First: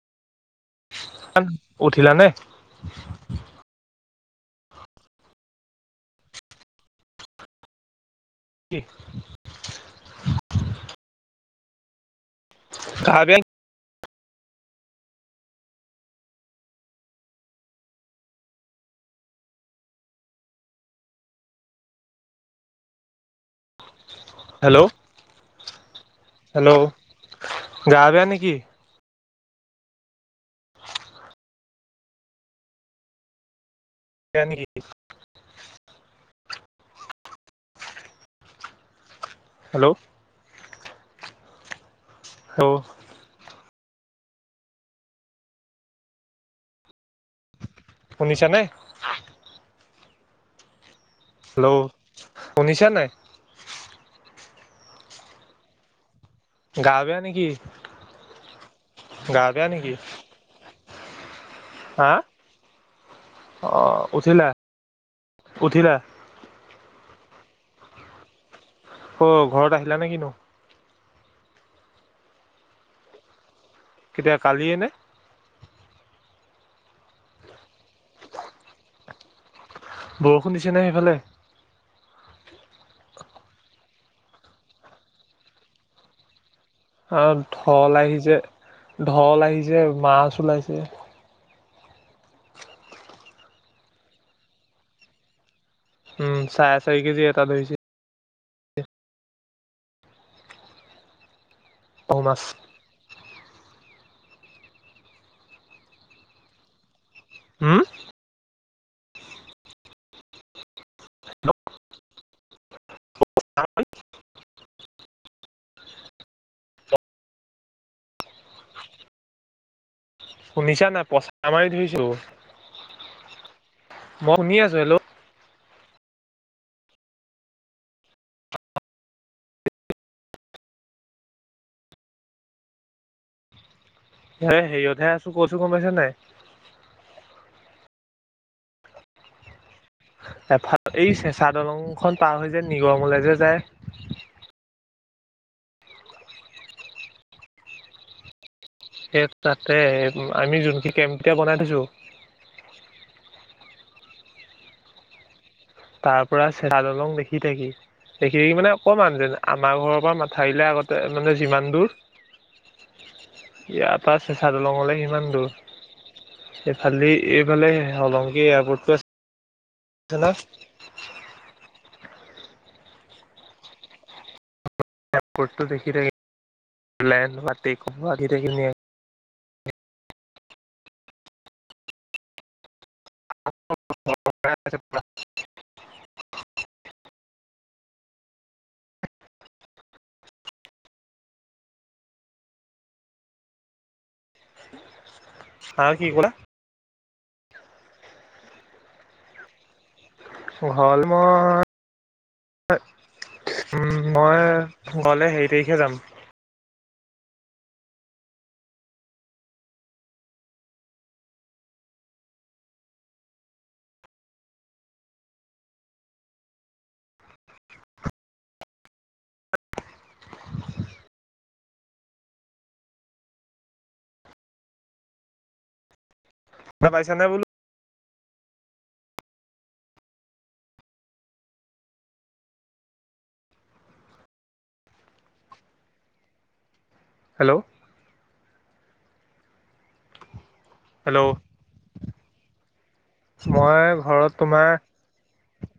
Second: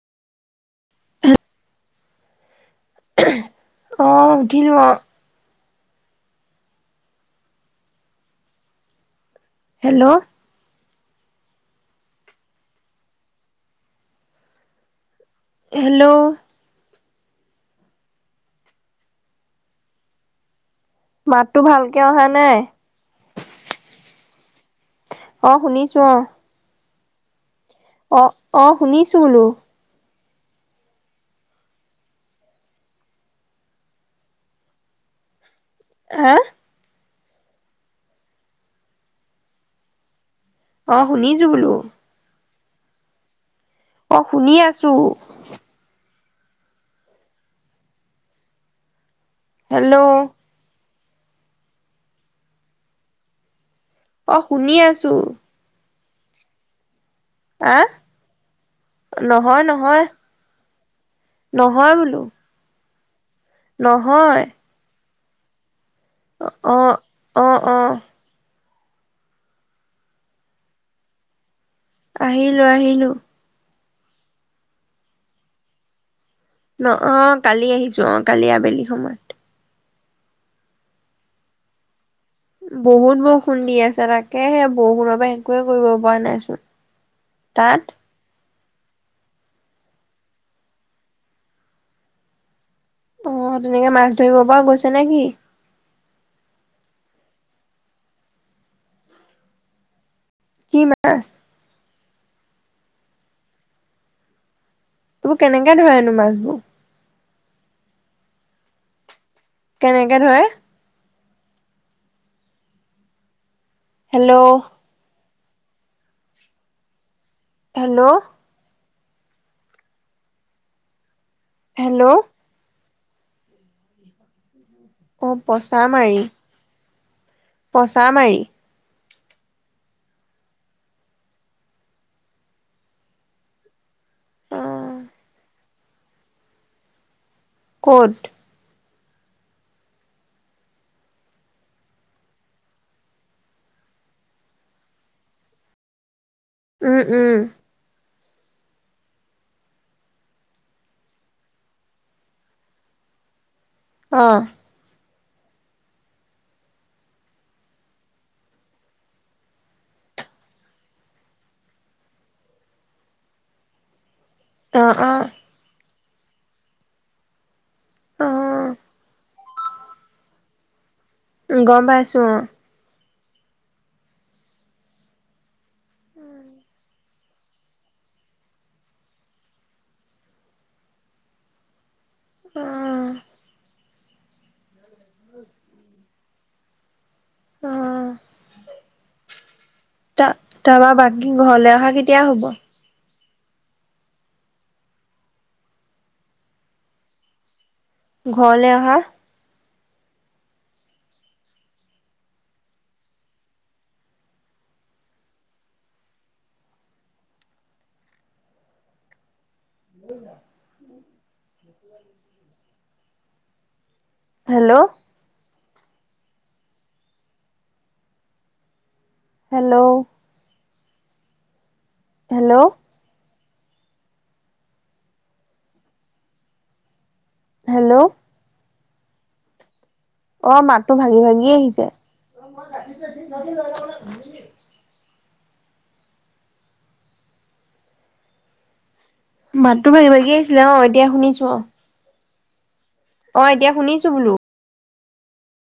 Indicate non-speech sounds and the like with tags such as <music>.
অ' উঠিলা নে? অঁ', উঠিলোঁ আও। <inaudible> হেল্ল'। <inaudible> হেল্ল'। মাত টো ভালকে অহা নাই। হেল্ল'। অঁ' শুনিছোঁ অঁ'। হেল্ল'। গা বেয়া অহ', নেকি -অ' শুনিছোঁ বোলো। <inaudible> হা? হেল্ল'। অঁ' শুনিছোঁ বোলো? হেল্ল'। অঁ' শুনি আছোঁ। শুনিছা নে? হেল্ল'। হেল্ল' শুনিছা নাই? অহ' শুনি আছো। গা বেয়া নেকি? আঁহ', গা বেয়া নেকি নহয়-নহয়, নহয় হা বোলো। অ' নহয় উঠিলা-উঠিলা? অঁহ', -অঁ', -অঁ',। অ' ঘৰত আহিলা নেকি তুমি? আহিলো-আহিলো। কেতিয়া, কালিয়ে নে? নহয়, অঁ' কালি আহিছোঁ, অঁ' কালি আবেলি সময়ত। বৰষুণ দিছে নে সেইফালে? বহুত বৰষুণ দি আছে তাকে হে বৰষুণৰ পৰা একোৱে কৰিব পৰা নাইচোন। আৰু তাত ঢল আহিছে, ঢল আহিছে মাছ ওলাইছে। অ' তেনেকে মাছ ধৰিব পৰা গৈছে নে কি? উমঁ, চাৰে চয় কেজি এটা ধৰিছে। কি মাছ? শুল মাছ। এইবোৰ কেনেকে ধৰে এইবোৰ মাছ? হুম? কেনেকে ধৰে? হেল্ল'। হেল্ল'। শুনিছা নাই? পচা মাৰি ধৰিছো, হেল্ল' মই শুনি আছো, হেল্লো। অ', পচা মাৰি। পচা মাৰি। হে অ হেৰিয়ত হে আছোঁ, কৈছোঁ গম পাইছ নাই? ক'ত? এফাল এই চেঁচা দলং খন পাৰ হৈ যে নিগমলে যে যায়। উম, উম। সে তাতে, এ আমি যোনখিত কেমপ কিটা বনাই থৈছোঁ। অ' তাৰ পৰা চেৰা দলং দেখি থাকি। সেইখিনি মানে অকমান যেন আমাৰ ঘৰৰ পৰা মাথাউৰিলে আগতে মানে যিমান দূৰ ইয়াৰ পৰা চেঁচা অ দলঙলৈ অ সিমান দূৰ, সে ফালদি এইফালে অ হলঙ্গী এয়াৰপৰ্টতো আছে, চে নহয়। উম, গম পাইছোঁ, অ' এয়াৰপৰ্টতো দেখি থাকি, <unintelligible> অ'। <unintelligible> <inaudible> উম। তা-তাৰপা বাকী, ঘৰলে অহা কেতিয়া হ'ব? হা কি ক'লা? ঘৰলে অহা ঘৰলে মই এ, মই ঘৰলে হেৰি তাৰিখে যাম <unintelligible> হেল্ল' হেল্ল' হেল্ল' শুনা পাইছানে বো হেল্ল' অ', মাতটো ভাাগি ভাাগি আহিছে, <unintelligible> হেল্ল'। মাতটো ভাগি, ভাগি আহিছিলে, অ', এতিয়া হেল্ল' শুনিছোঁ, অ' অ এতিয়া মই শুনিছো বোলো। ঘৰত তোমাৰ